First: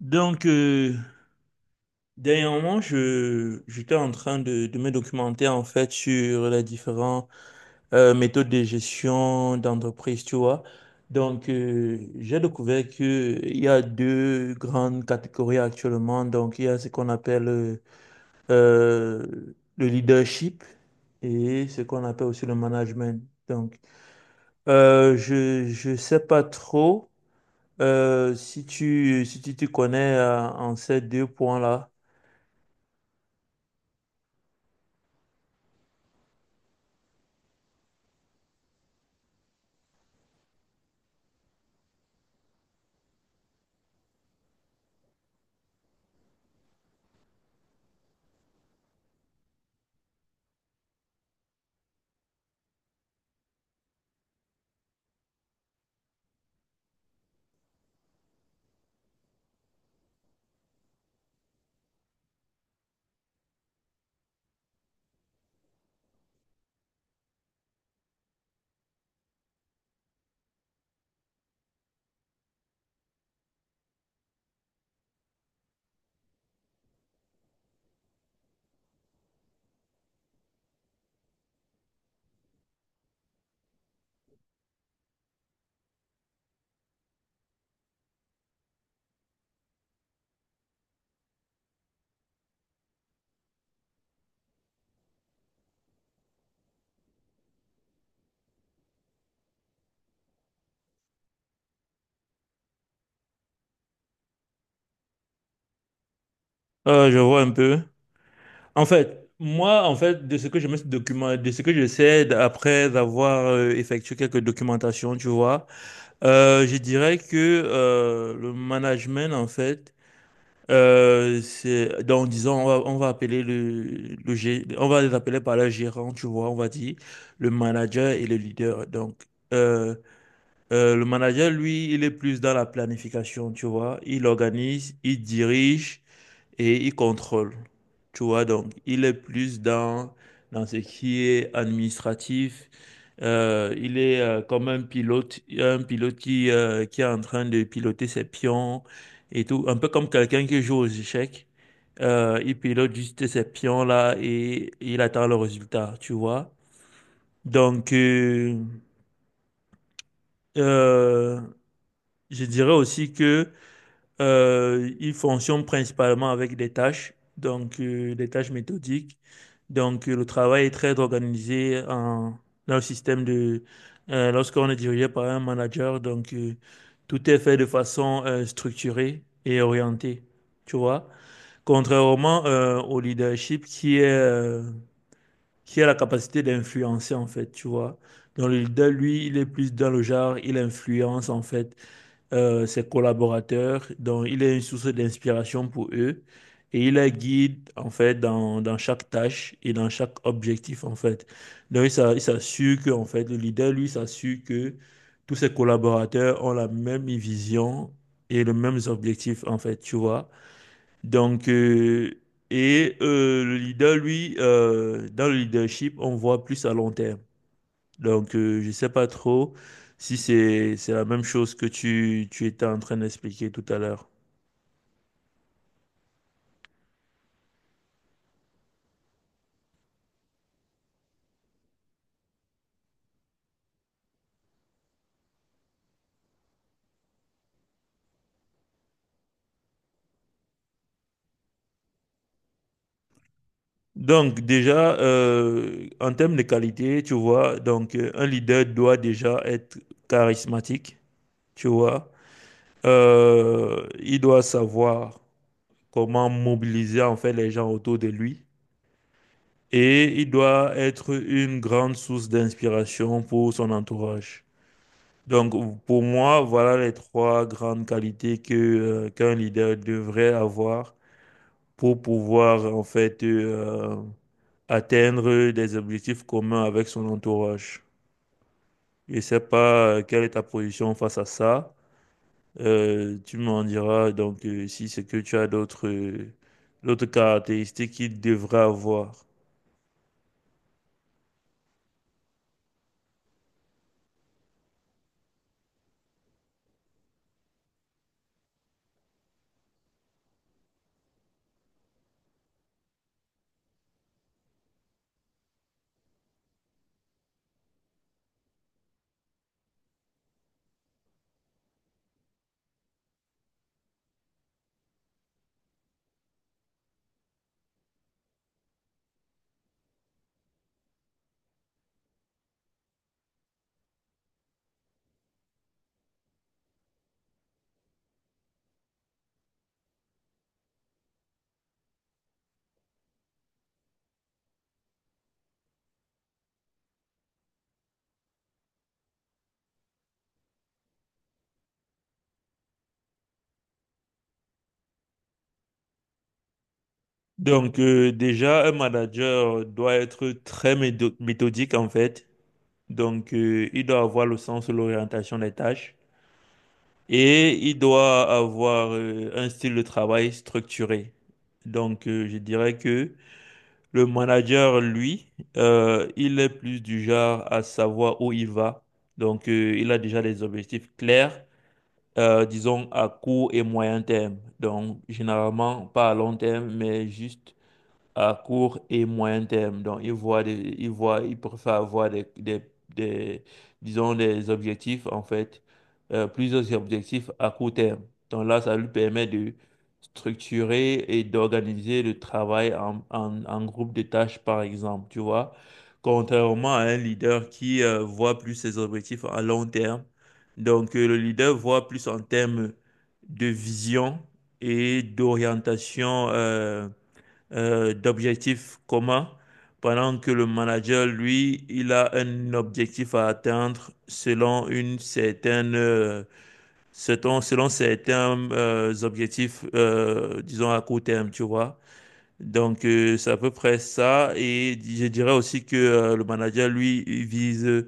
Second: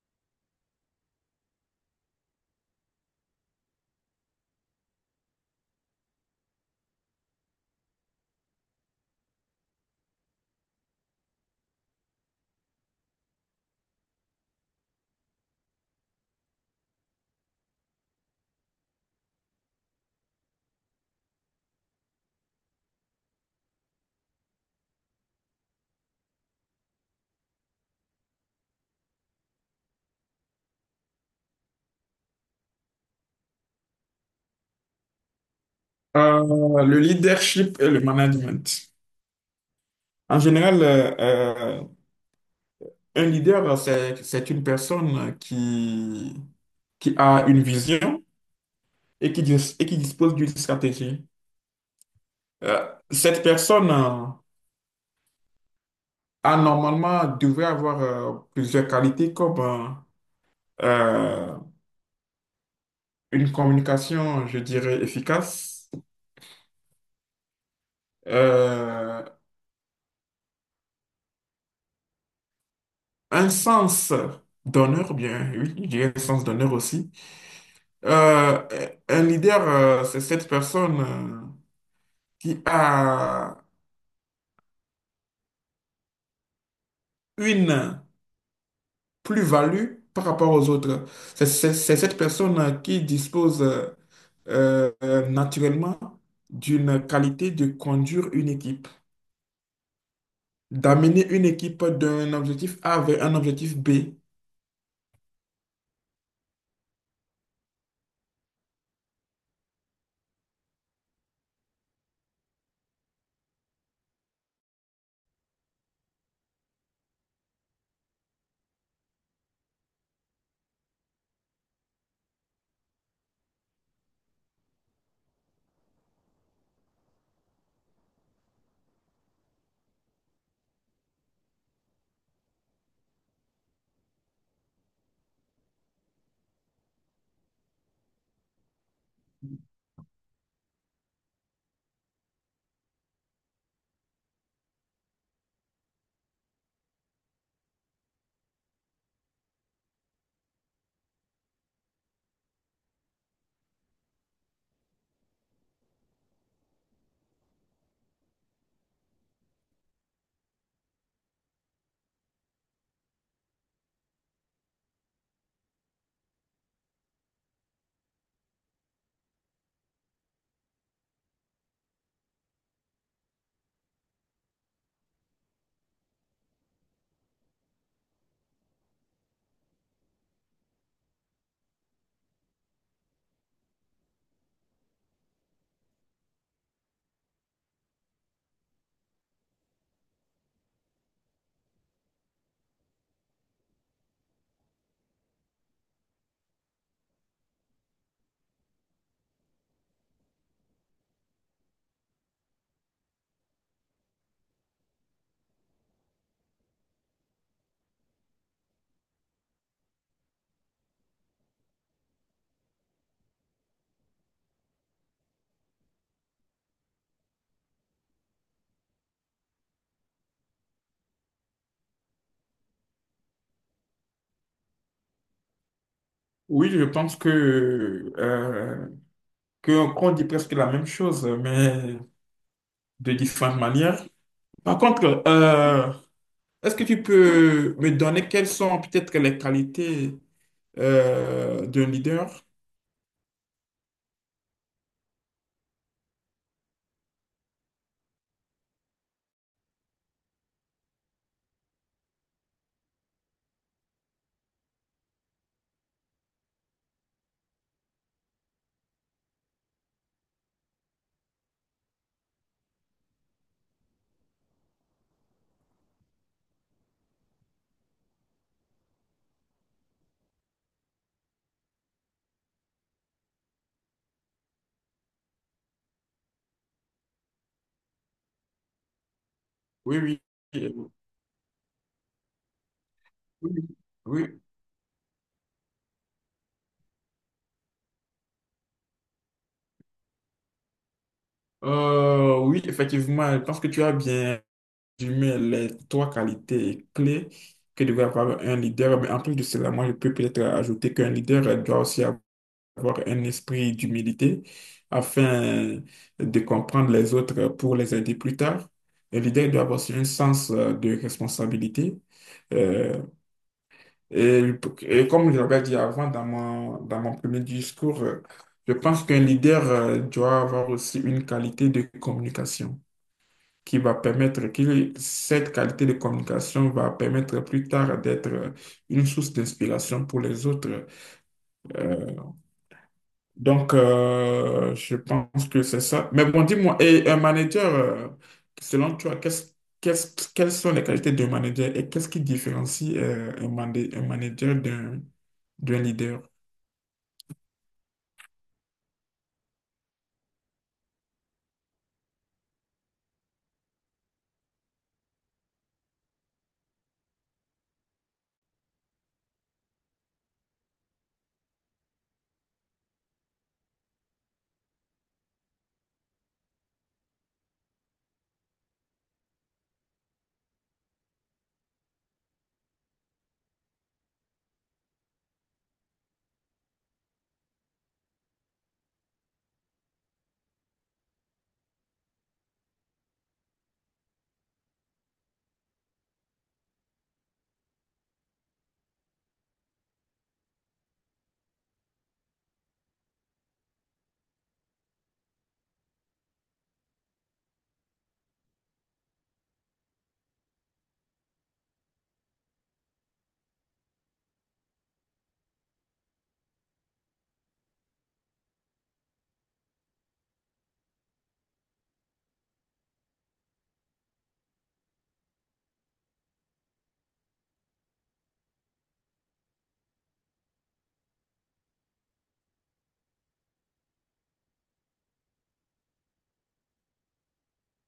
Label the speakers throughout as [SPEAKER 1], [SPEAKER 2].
[SPEAKER 1] Donc, euh, Dernièrement, j'étais en train de me documenter en fait sur les différentes méthodes de gestion d'entreprise, tu vois. J'ai découvert qu'il y a deux grandes catégories actuellement. Donc, il y a ce qu'on appelle euh, le leadership et ce qu'on appelle aussi le management. Donc, je sais pas trop si tu te connais en ces deux points-là.
[SPEAKER 2] Le leadership et le management. En général, un leader, c'est une personne qui a une vision et qui, et qui dispose d'une stratégie. Euh, Cette personne a normalement devrait avoir plusieurs qualités comme euh, une communication, je dirais, efficace, euh, un sens d'honneur, bien oui, je dirais un sens d'honneur aussi. Un leader, c'est cette personne qui a une plus-value par rapport aux autres. C'est cette personne qui dispose naturellement d'une qualité de conduire une équipe, d'amener une équipe d'un objectif A vers un objectif B.
[SPEAKER 1] Je vois un peu. En fait, moi, en fait, de ce que je me suis document, de ce que je sais après avoir effectué quelques documentations, tu vois, je dirais que le management, en fait, c'est, donc disons, on va appeler on va les appeler par leur gérant, tu vois, on va dire le manager et le leader. Euh, le manager, lui, il est plus dans la planification, tu vois, il organise, il dirige et il contrôle. Tu vois, donc il est plus dans ce qui est administratif. Il est comme un pilote qui est en train de piloter ses pions et tout. Un peu comme quelqu'un qui joue aux échecs. Il pilote juste ses pions là et il attend le résultat, tu vois. Donc, euh, euh, je dirais aussi que il fonctionne principalement avec des tâches, donc des tâches méthodiques. Le travail est très organisé dans le système de... lorsqu'on est dirigé par un manager, donc tout est fait de façon structurée et orientée, tu vois. Contrairement au leadership qui est, qui a la capacité d'influencer, en fait, tu vois. Donc le leader, lui, il est plus dans le genre, il influence, en fait ses collaborateurs. Donc, il est une source d'inspiration pour eux et il les guide, en fait, dans chaque tâche et dans chaque objectif, en fait. Donc, il s'assure que, en fait, le leader, lui, s'assure que tous ses collaborateurs ont la même vision et les mêmes objectifs, en fait, tu vois. Donc, euh, le leader, lui, dans le leadership, on voit plus à long terme. Je sais pas trop si c'est la même chose que tu étais en train d'expliquer tout à l'heure.
[SPEAKER 2] Oui, je pense qu'on dit presque la même chose, mais de différentes manières. Par contre, est-ce que tu peux me donner quelles sont peut-être les qualités d'un leader?
[SPEAKER 1] En termes de qualité, tu vois, donc un leader doit déjà être charismatique, tu vois. Il doit savoir comment mobiliser en fait les gens autour de lui et il doit être une grande source d'inspiration pour son entourage. Donc, pour moi, voilà les trois grandes qualités que, qu'un leader devrait avoir pour pouvoir, en fait, atteindre des objectifs communs avec son entourage. Je ne sais pas
[SPEAKER 2] Oui, oui.
[SPEAKER 1] quelle est ta position face à ça. Tu
[SPEAKER 2] Oui,
[SPEAKER 1] m'en diras
[SPEAKER 2] oui.
[SPEAKER 1] donc si c'est que tu as d'autres d'autres caractéristiques qu'il devrait avoir.
[SPEAKER 2] Oui, effectivement, je pense que tu as bien résumé les trois qualités clés que devrait avoir un leader. Mais en plus de cela, moi, je peux peut-être ajouter qu'un leader doit aussi avoir un esprit d'humilité afin de comprendre les autres pour les aider plus tard. Un leader doit avoir aussi un sens de responsabilité. euh, Et, et comme je l'avais dit avant dans dans mon premier discours, je pense qu'un leader doit avoir aussi une qualité de communication qui va permettre, que cette qualité de communication va permettre plus tard d'être une source d'inspiration pour les autres. Euh, donc, je pense que c'est ça. Mais bon, dis-moi, et un manager, selon toi, quelles sont les qualités d'un manager et qu'est-ce qui différencie un manager d'un d'un leader?
[SPEAKER 1] Un manager doit être très méthodique, en fait. Donc, il doit avoir le sens de l'orientation des tâches et il doit avoir un style de travail structuré. Donc, je dirais que le manager, lui, il est plus du genre à savoir où il va. Donc, il a déjà des objectifs clairs, disons à court et moyen terme. Donc, généralement, pas à long terme, mais juste à court et moyen terme. Donc, ils voient, ils préfèrent avoir des- disons, des objectifs, en fait, plusieurs objectifs à court terme. Donc là, ça lui permet de structurer et d'organiser le travail en groupe de tâches, par exemple, tu vois. Contrairement à un leader qui voit plus ses objectifs à long terme. Donc, le leader voit plus en termes de vision et d'orientation. D'objectifs communs, pendant que le manager, lui, il a un objectif à atteindre selon une certaine, selon certains objectifs, disons à court terme, tu vois. Donc, c'est à peu près ça. Et je dirais aussi que le manager, lui, il vise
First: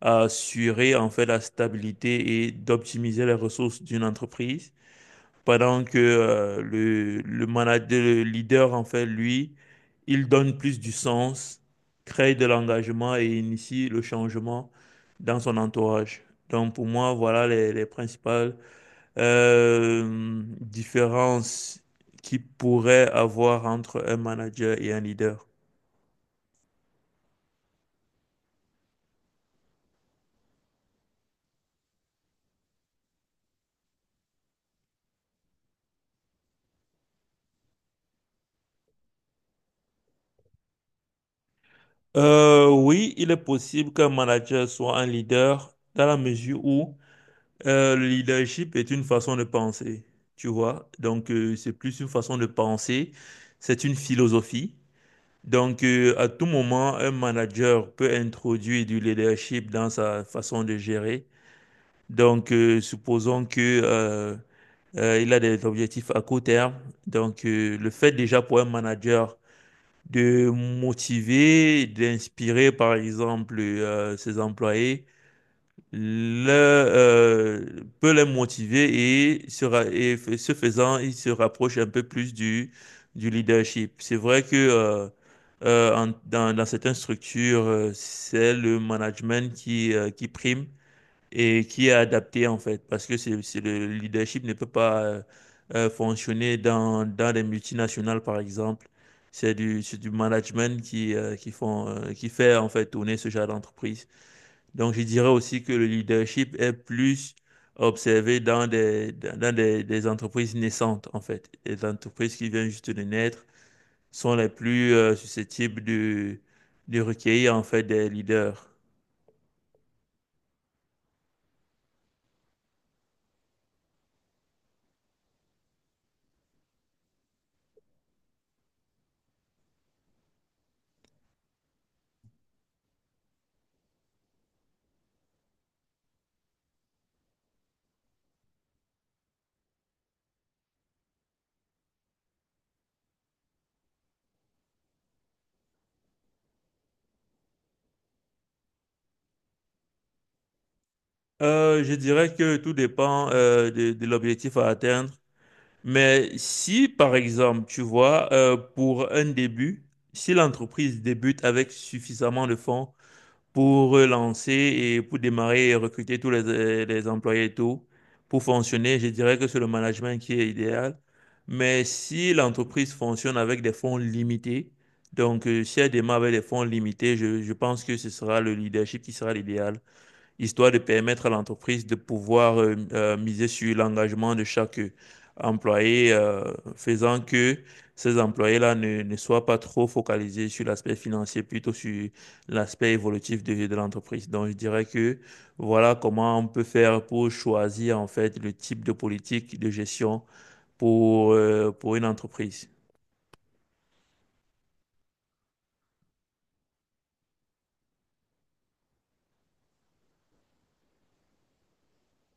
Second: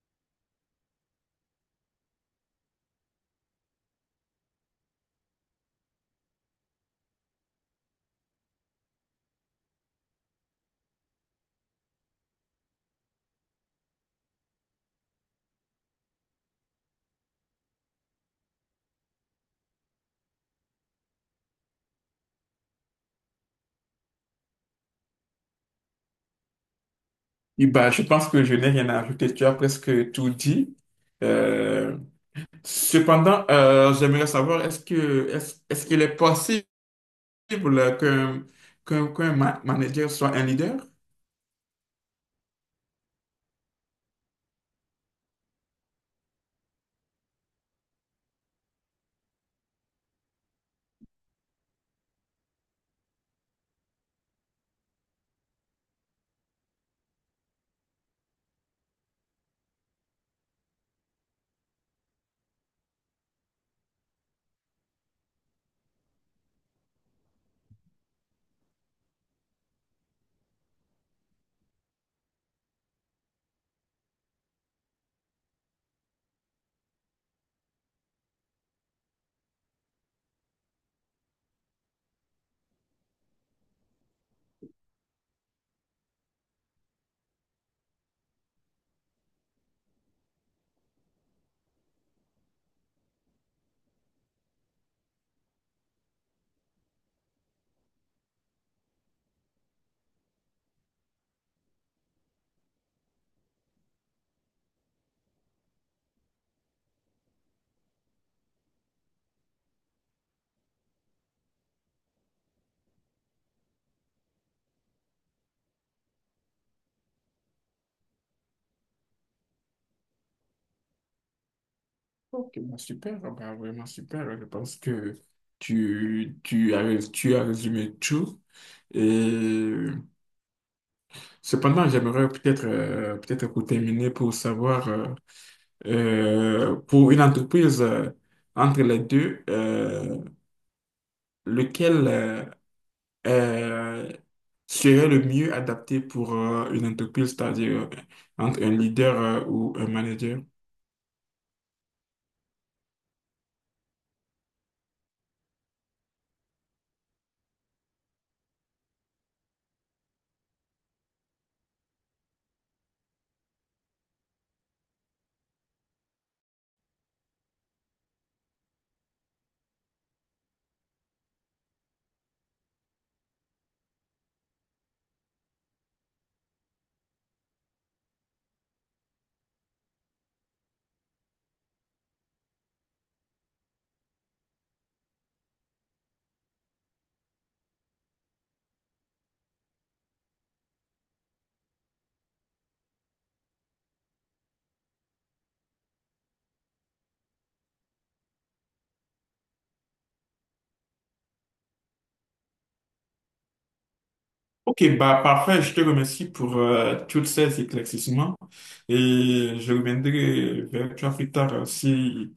[SPEAKER 1] à assurer en fait la stabilité et d'optimiser les ressources d'une entreprise. Pendant que le leader, en fait, lui, il donne plus du sens, crée de l'engagement et initie le changement dans son entourage. Donc pour moi, voilà les principales différences qu'il pourrait avoir entre un manager et un leader.
[SPEAKER 2] Oui, bah, je pense que je n'ai rien à ajouter. Tu as presque tout dit. Euh, Cependant, j'aimerais savoir, est-ce qu'il est possible qu'un, manager soit un leader?
[SPEAKER 1] Oui, il est possible qu'un manager soit un leader dans la mesure où le leadership est une façon de penser, tu vois. Donc, c'est plus une façon de penser, c'est une philosophie. Donc, à tout moment, un manager peut introduire du leadership dans sa façon de gérer. Donc, supposons que il a des objectifs à court terme. Donc, le fait déjà pour un manager de motiver, d'inspirer, par exemple, ses employés le, peut les motiver et, se ra- et f- ce faisant, ils se rapprochent un peu plus du leadership. C'est vrai que dans certaines structures, c'est le management qui prime et qui est adapté en fait, parce que c'est le leadership ne peut pas fonctionner dans les multinationales, par exemple. C'est du management qui, qui fait en fait tourner ce genre d'entreprise. Donc, je dirais aussi que le leadership est plus observé dans des entreprises naissantes, en fait. Les entreprises qui viennent juste de naître sont les plus susceptibles de recueillir, en fait, des leaders.
[SPEAKER 2] Ok, bah, super. Ah, bah, vraiment super. Je pense que tu as résumé tout. Et cependant, j'aimerais peut-être, peut-être pour terminer, pour savoir. Pour une entreprise entre les deux, lequel euh, serait le mieux adapté pour une entreprise, c'est-à-dire entre un leader ou un manager?
[SPEAKER 1] Je dirais que tout dépend de l'objectif à atteindre. Mais si, par exemple, tu vois, pour un début, si l'entreprise débute avec suffisamment de fonds, pour relancer et pour démarrer et recruter tous les employés et tout, pour fonctionner, je dirais que c'est le management qui est idéal. Mais si l'entreprise fonctionne avec des fonds limités, donc si elle démarre avec des fonds limités, je pense que ce sera le leadership qui sera l'idéal histoire de permettre à l'entreprise de pouvoir miser sur l'engagement de chaque employé, faisant que ces employés-là ne soient pas trop focalisés sur l'aspect financier, plutôt sur l'aspect évolutif de l'entreprise. Donc, je dirais que voilà comment on peut faire pour choisir en fait le type de politique de gestion pour une entreprise.
[SPEAKER 2] Ok, bah parfait, je te remercie pour tous ces éclaircissements et je reviendrai vers toi plus tard si